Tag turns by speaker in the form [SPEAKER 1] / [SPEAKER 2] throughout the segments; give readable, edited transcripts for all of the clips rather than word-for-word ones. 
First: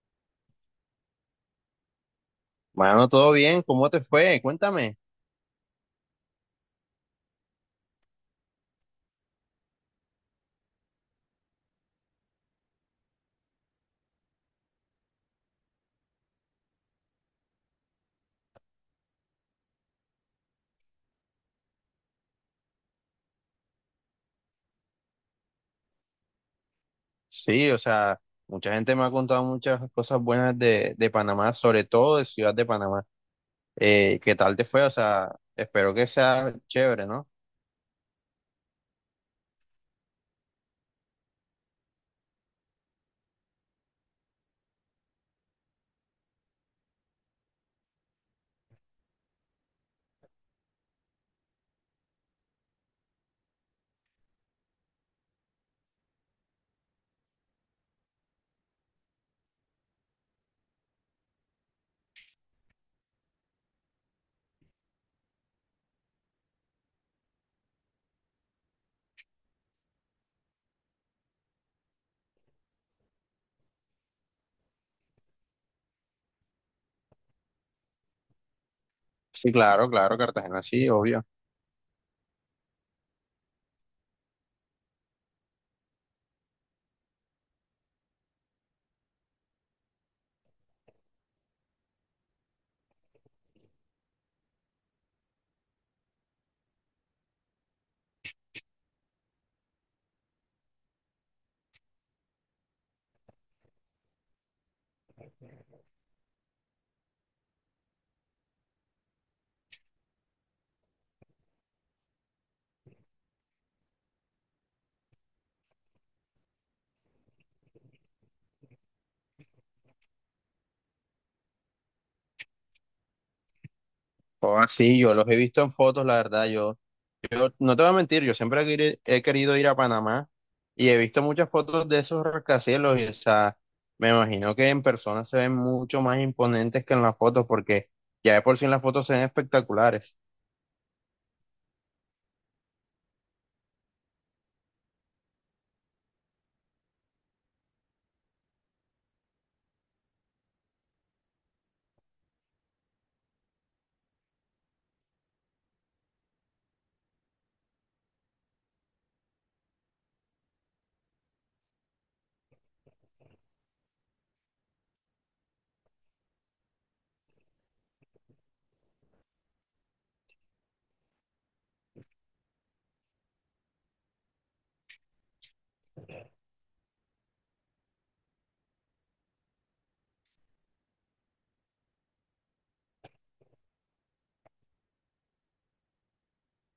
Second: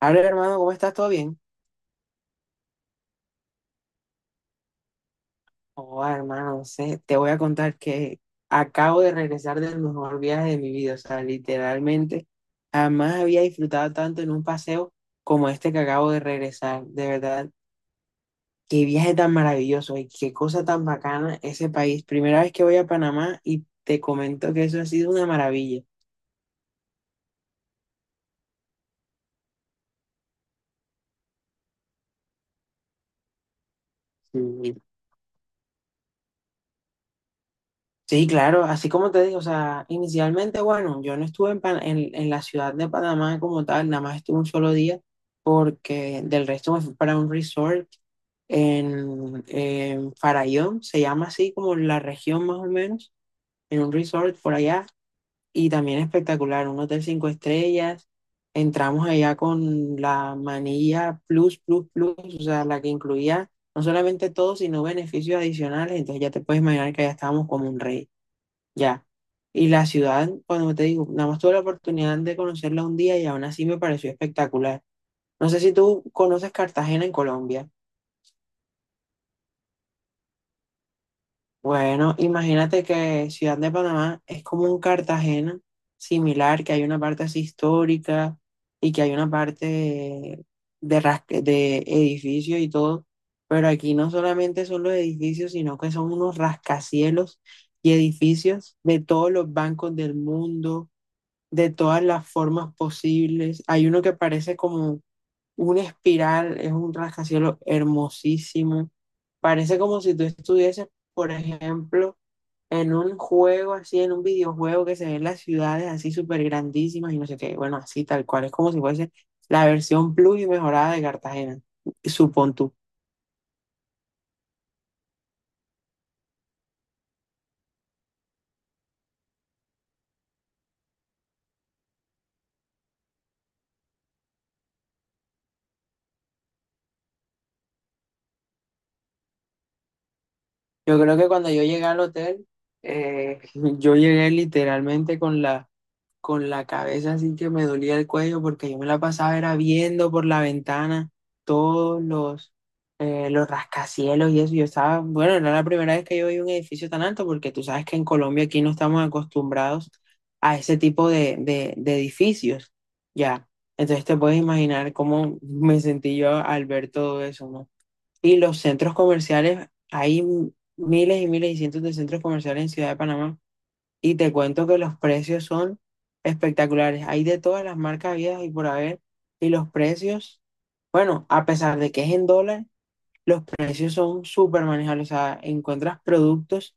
[SPEAKER 1] Hola hermano, ¿cómo estás? ¿Todo bien?
[SPEAKER 2] Mano, todo bien, ¿cómo te fue? Cuéntame.
[SPEAKER 1] Oh, hermano, no sé, te voy a contar que acabo de regresar del mejor viaje de mi vida. O sea, literalmente jamás había disfrutado tanto en un paseo como este que acabo de regresar. De verdad, qué viaje tan maravilloso y qué cosa tan bacana ese país. Primera vez que voy a Panamá y te comento que eso ha sido una maravilla.
[SPEAKER 2] Sí, o sea, mucha gente me ha contado muchas cosas buenas de Panamá, sobre todo de Ciudad de Panamá. ¿Qué tal te
[SPEAKER 1] Sí.
[SPEAKER 2] fue? O sea, espero que sea chévere, ¿no?
[SPEAKER 1] Sí, claro, así como te digo, o sea, inicialmente, bueno, yo no estuve en la ciudad de Panamá como tal, nada más estuve un solo día, porque del resto me fui para un resort en Farallón, se llama así como la región más o menos, en un resort por allá, y también espectacular, un hotel cinco estrellas, entramos allá con la manilla Plus, Plus, Plus, o sea, la que incluía no solamente todo, sino beneficios adicionales, entonces ya te puedes imaginar que allá estábamos como un rey. Ya. Y la ciudad, cuando te digo, nada más tuve la oportunidad de conocerla un día y aún así me pareció espectacular. No sé si tú conoces Cartagena en Colombia.
[SPEAKER 2] Sí, claro, claro, Cartagena, sí, obvio.
[SPEAKER 1] Bueno, imagínate que Ciudad de Panamá es como un Cartagena similar, que hay una parte así histórica y que hay una parte de, rasque- de edificios y todo. Pero aquí no solamente son los edificios, sino que son unos rascacielos y edificios de todos los bancos del mundo de todas las formas posibles. Hay uno que parece como una espiral, es un rascacielos hermosísimo. Parece como si tú estuvieses, por ejemplo, en un juego así, en un videojuego que se ven las ciudades así súper grandísimas y no sé qué. Bueno, así tal cual. Es como si fuese la versión plus y mejorada de Cartagena, supón tú.
[SPEAKER 2] O así, yo los he visto en fotos, la verdad, yo no te voy a mentir, yo siempre he querido ir a Panamá y he visto muchas fotos de esos rascacielos y, o sea, me imagino que en persona se ven mucho más imponentes que en las fotos porque ya de por sí en las fotos se ven espectaculares.
[SPEAKER 1] Yo creo que cuando yo llegué al hotel, eh, yo llegué literalmente con la cabeza así que me dolía el cuello porque yo me la pasaba era viendo por la ventana todos los rascacielos y eso. Yo estaba, bueno, era la primera vez que yo vi un edificio tan alto porque tú sabes que en Colombia aquí no estamos acostumbrados a ese tipo de edificios, ya. Entonces te puedes imaginar cómo me sentí yo al ver todo eso, ¿no? Y los centros comerciales, hay miles y miles y cientos de centros comerciales en Ciudad de Panamá y te cuento que los precios son espectaculares. Hay de todas las marcas habidas y por haber. Y los precios, bueno, a pesar de que es en dólares, los precios son súper manejables. O sea, encuentras productos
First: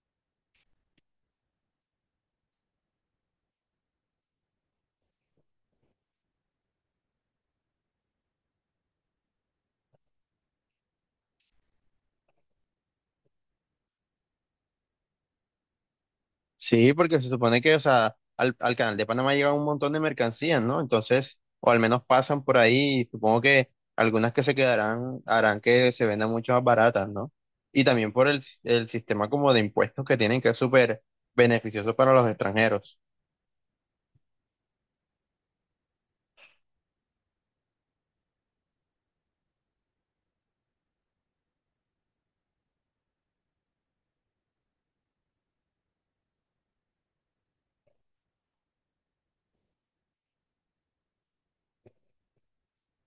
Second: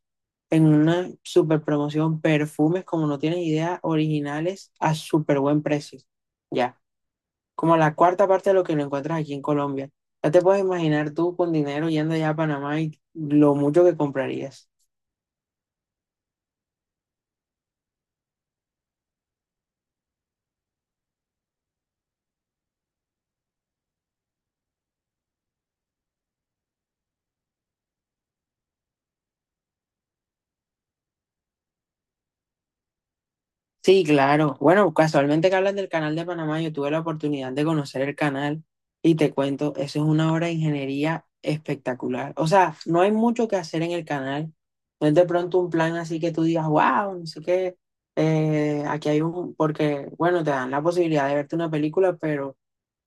[SPEAKER 1] en una súper promoción, perfumes, como no tienes idea, originales a súper buen precio. Ya, como la cuarta parte de lo que lo encuentras aquí en Colombia. Ya te puedes imaginar tú con dinero yendo allá a Panamá y lo mucho que comprarías.
[SPEAKER 2] Sí, porque se supone que, o sea, al canal de Panamá llegan un montón de mercancías, ¿no? Entonces, o al menos pasan por ahí, supongo que algunas que se quedarán harán que se vendan mucho más baratas, ¿no? Y también por el sistema como de impuestos que tienen, que es súper beneficioso para los extranjeros.
[SPEAKER 1] Sí, claro. Bueno, casualmente que hablas del canal de Panamá, yo tuve la oportunidad de conocer el canal y te cuento, eso es una obra de ingeniería espectacular. O sea, no hay mucho que hacer en el canal. No es de pronto un plan así que tú digas, wow, no sé qué, aquí hay porque, bueno, te dan la posibilidad de verte una película, pero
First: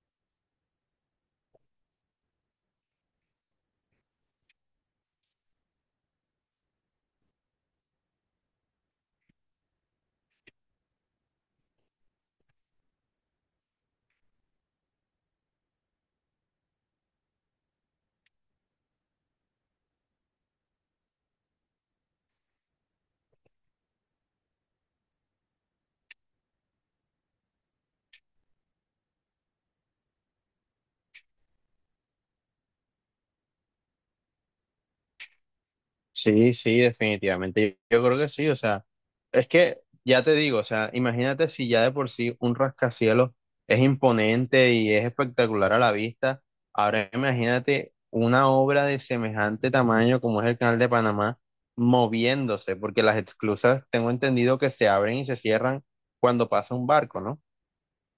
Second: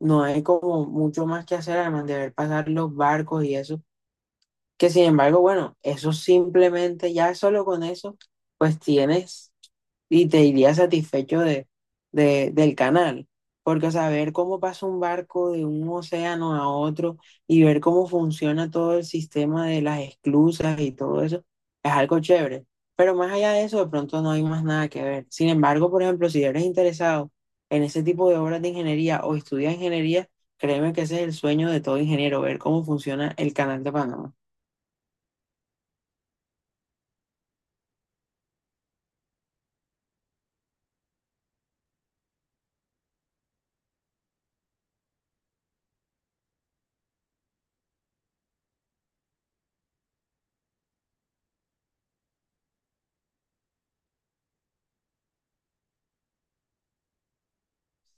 [SPEAKER 1] no hay como mucho más que hacer, además de ver pasar los barcos y eso. Que sin embargo, bueno, eso simplemente, ya solo con eso, pues tienes y te irías satisfecho del canal. Porque, o sea, ver cómo pasa un barco de un océano a otro y ver cómo funciona todo el sistema de las esclusas y todo eso, es algo chévere. Pero más allá de eso, de pronto no hay más nada que ver. Sin embargo, por ejemplo, si eres interesado en ese tipo de obras de ingeniería o estudias ingeniería, créeme que ese es el sueño de todo ingeniero, ver cómo funciona el canal de Panamá.
[SPEAKER 2] Sí, sí, definitivamente. Yo, creo que sí, o sea, es que ya te digo, o sea, imagínate si ya de por sí un rascacielos es imponente y es espectacular a la vista, ahora imagínate una obra de semejante tamaño como es el Canal de Panamá moviéndose, porque las esclusas tengo entendido que se abren y se cierran cuando pasa un barco, ¿no?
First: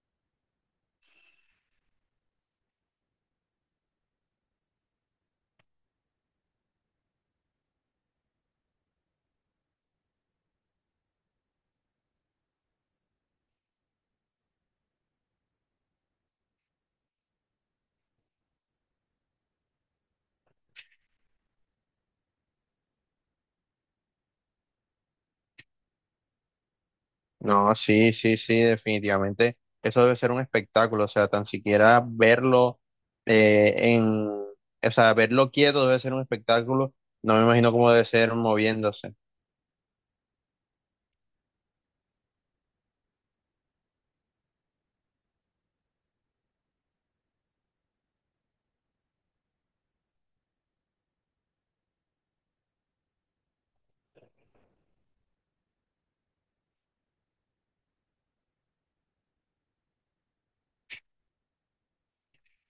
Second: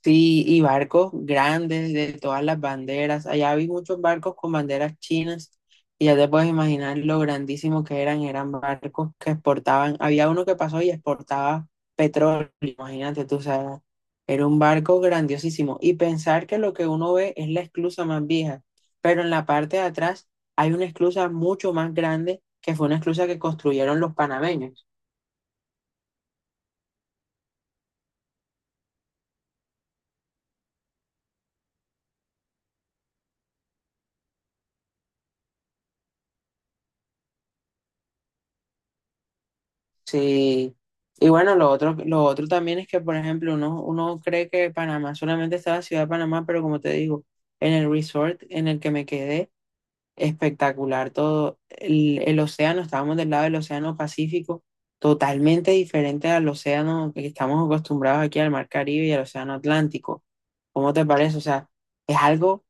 [SPEAKER 1] Sí, y barcos grandes de todas las banderas. Allá vi muchos barcos con banderas chinas y ya te puedes imaginar lo grandísimos que eran. Eran barcos que exportaban. Había uno que pasó y exportaba petróleo. Imagínate tú, o sea, era un barco grandiosísimo. Y pensar que lo que uno ve es la esclusa más vieja, pero en la parte de atrás hay una esclusa mucho más grande que fue una esclusa que construyeron los panameños.
[SPEAKER 2] No, sí, sí, sí, definitivamente. Eso debe ser un espectáculo, o sea, tan siquiera verlo en, o sea, verlo quieto debe ser un espectáculo. No me imagino cómo debe ser moviéndose.
[SPEAKER 1] Sí. Y bueno, lo otro también es que, por ejemplo, uno cree que Panamá solamente está la ciudad de Panamá, pero como te digo, en el resort en el que me quedé, espectacular todo. El océano, estábamos del lado del océano Pacífico, totalmente diferente al océano que estamos acostumbrados aquí al mar Caribe y al océano Atlántico. ¿Cómo te parece? O sea, es algo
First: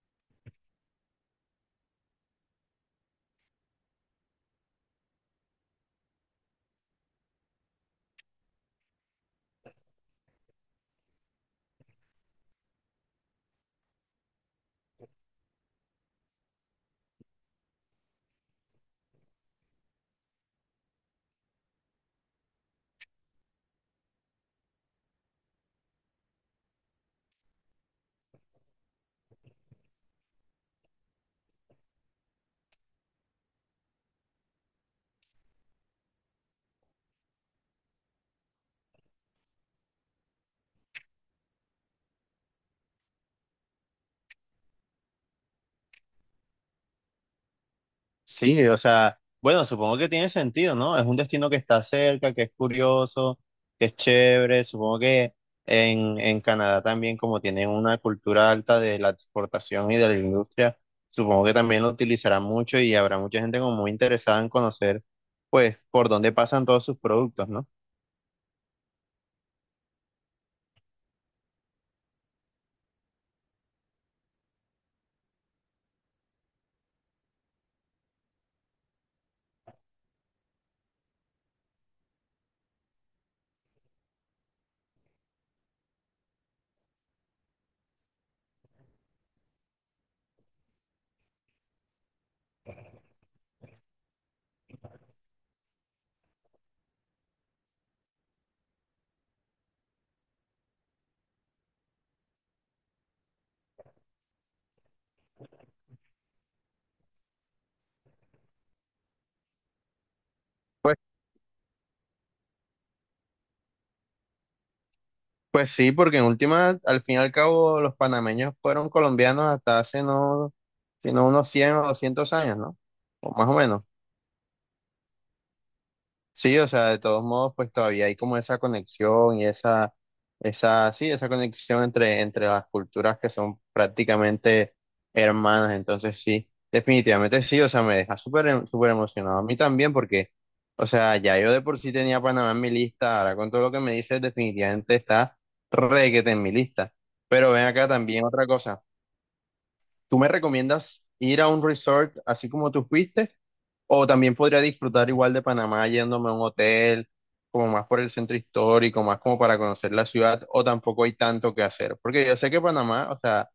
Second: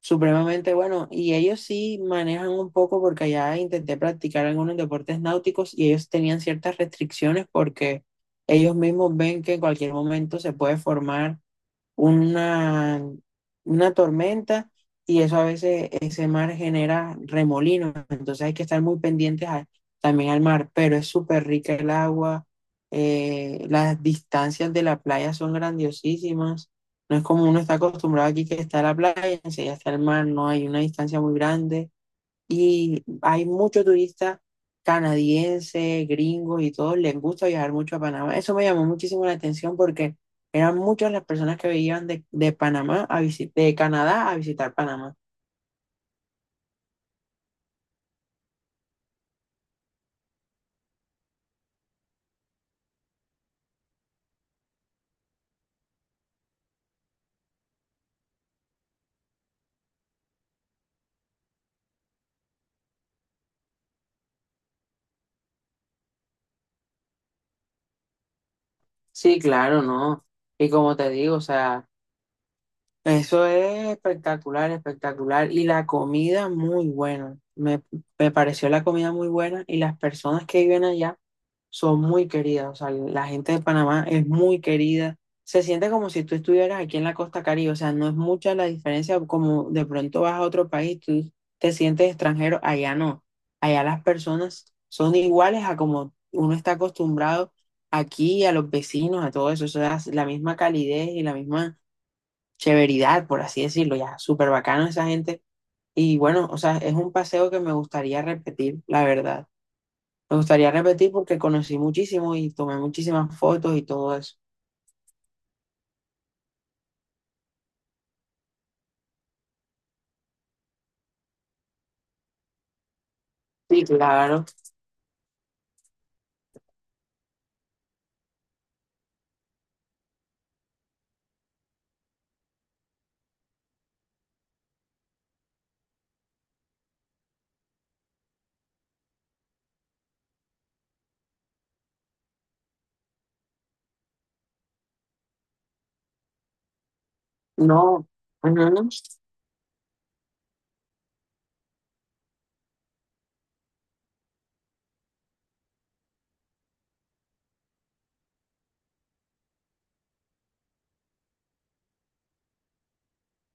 [SPEAKER 1] supremamente bueno. Y ellos sí manejan un poco porque allá intenté practicar algunos deportes náuticos y ellos tenían ciertas restricciones porque ellos mismos ven que en cualquier momento se puede formar una, una, tormenta y eso a veces ese mar genera remolinos, entonces hay que estar muy pendientes también al mar, pero es súper rica el agua, las distancias de la playa son grandiosísimas, no es como uno está acostumbrado aquí que está la playa, enseguida está el mar, no hay una distancia muy grande, y hay muchos turistas canadienses, gringos y todos les gusta viajar mucho a Panamá. Eso me llamó muchísimo la atención porque eran muchas las personas que venían de Canadá a visitar Panamá.
[SPEAKER 2] Sí, o sea, bueno, supongo que tiene sentido, ¿no? Es un destino que está cerca, que es curioso, que es chévere. Supongo que en Canadá también, como tienen una cultura alta de la exportación y de la industria, supongo que también lo utilizarán mucho y habrá mucha gente como muy interesada en conocer, pues, por dónde pasan todos sus productos, ¿no?
[SPEAKER 1] Sí, claro, no. Y como te digo, o sea, eso es espectacular, espectacular. Y la comida muy buena. Me pareció la comida muy buena y las personas que viven allá son muy queridas, o sea, la gente de Panamá es muy querida. Se siente como si tú estuvieras aquí en la costa Caribe, o sea, no es mucha la diferencia como de pronto vas a otro país, tú te sientes extranjero, allá no. Allá las personas son iguales a como uno está acostumbrado aquí, a los vecinos, a todo eso, o sea, es la misma calidez y la misma chéveridad, por así decirlo, ya, súper bacano esa gente. Y bueno, o sea, es un paseo que me gustaría repetir, la verdad. Me gustaría
[SPEAKER 2] Pues,
[SPEAKER 1] repetir porque conocí muchísimo y tomé muchísimas fotos y todo eso.
[SPEAKER 2] pues sí, porque en última, al fin y al cabo, los panameños fueron colombianos hasta hace no, sino unos 100 o 200 años, ¿no? O más o menos.
[SPEAKER 1] Sí, claro.
[SPEAKER 2] Sí, o sea, de todos modos, pues todavía hay como esa conexión y esa, sí, esa conexión entre, entre las culturas que son prácticamente hermanas. Entonces, sí, definitivamente sí, o sea, me deja súper emocionado a mí también porque, o sea, ya yo de por sí tenía Panamá en mi lista, ahora con todo lo que me dices, definitivamente está requete en mi lista. Pero ven acá
[SPEAKER 1] No.
[SPEAKER 2] también otra cosa.
[SPEAKER 1] Ujú.
[SPEAKER 2] ¿Tú me recomiendas ir a un resort así como tú fuiste? ¿O también podría disfrutar igual de Panamá yéndome a un hotel, como más por el centro histórico, más como para conocer la ciudad? ¿O tampoco hay tanto que hacer? Porque yo sé que Panamá, o sea,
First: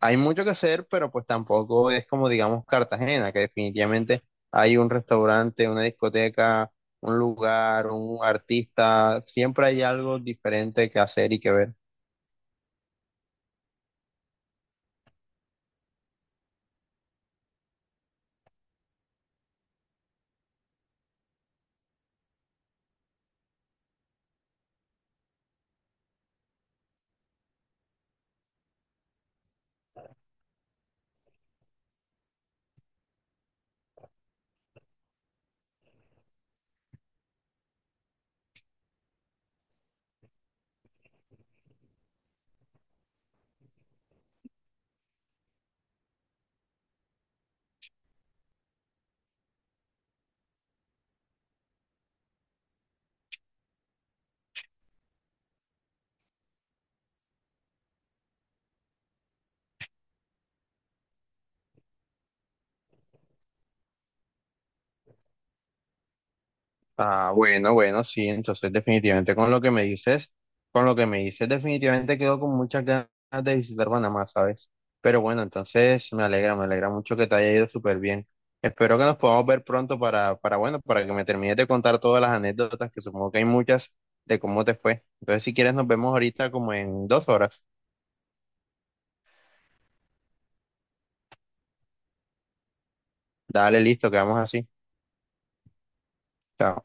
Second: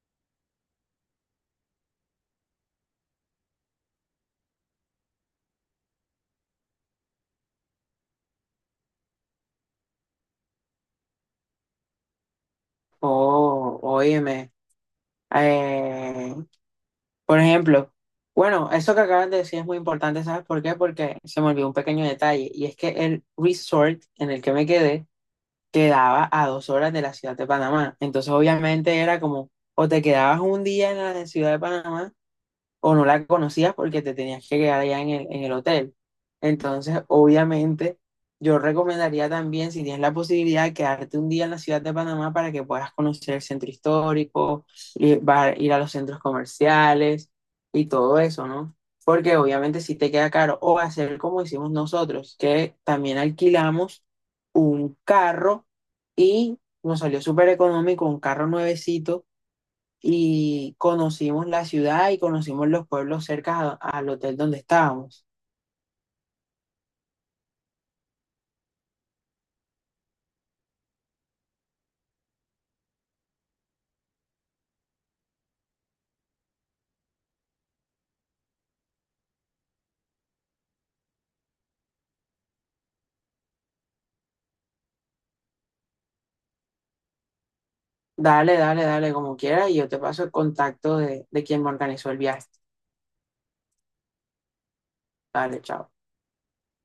[SPEAKER 2] hay mucho que hacer, pero pues tampoco es como, digamos, Cartagena, que definitivamente hay un restaurante, una discoteca, un lugar, un artista, siempre hay algo diferente que hacer y que ver.
[SPEAKER 1] Oh, óyeme. Eh, por ejemplo, bueno, eso que acabas de decir es muy importante, ¿sabes por qué? Porque se me olvidó un pequeño detalle y es que el resort en el que me quedé quedaba a 2 horas de la ciudad de Panamá. Entonces, obviamente era como, o te quedabas un día en la ciudad de Panamá o no la conocías porque te tenías que quedar allá en el hotel. Entonces, obviamente, yo recomendaría también, si tienes la posibilidad, quedarte un día en la ciudad de Panamá para que puedas conocer el centro histórico, ir a los centros comerciales y todo eso, ¿no? Porque obviamente si te queda caro, o hacer como hicimos nosotros, que también alquilamos un carro y nos salió súper económico, un carro nuevecito y conocimos la ciudad y conocimos los pueblos cerca al hotel donde estábamos.
[SPEAKER 2] Ah, bueno, bueno, sí, entonces definitivamente con lo que me dices, con lo que me dices, definitivamente quedo con muchas ganas de visitar Panamá, ¿sabes? Pero bueno, entonces me alegra mucho que te haya ido súper bien. Espero que nos podamos ver pronto para que me termines de contar todas las anécdotas, que supongo que hay muchas de cómo te fue. Entonces, si quieres, nos vemos ahorita como en 2 horas.
[SPEAKER 1] Dale, dale, dale, como quieras, y yo te paso el contacto de quien me organizó el viaje.
[SPEAKER 2] Dale, listo, quedamos así.
[SPEAKER 1] Dale, chao.
[SPEAKER 2] Chao.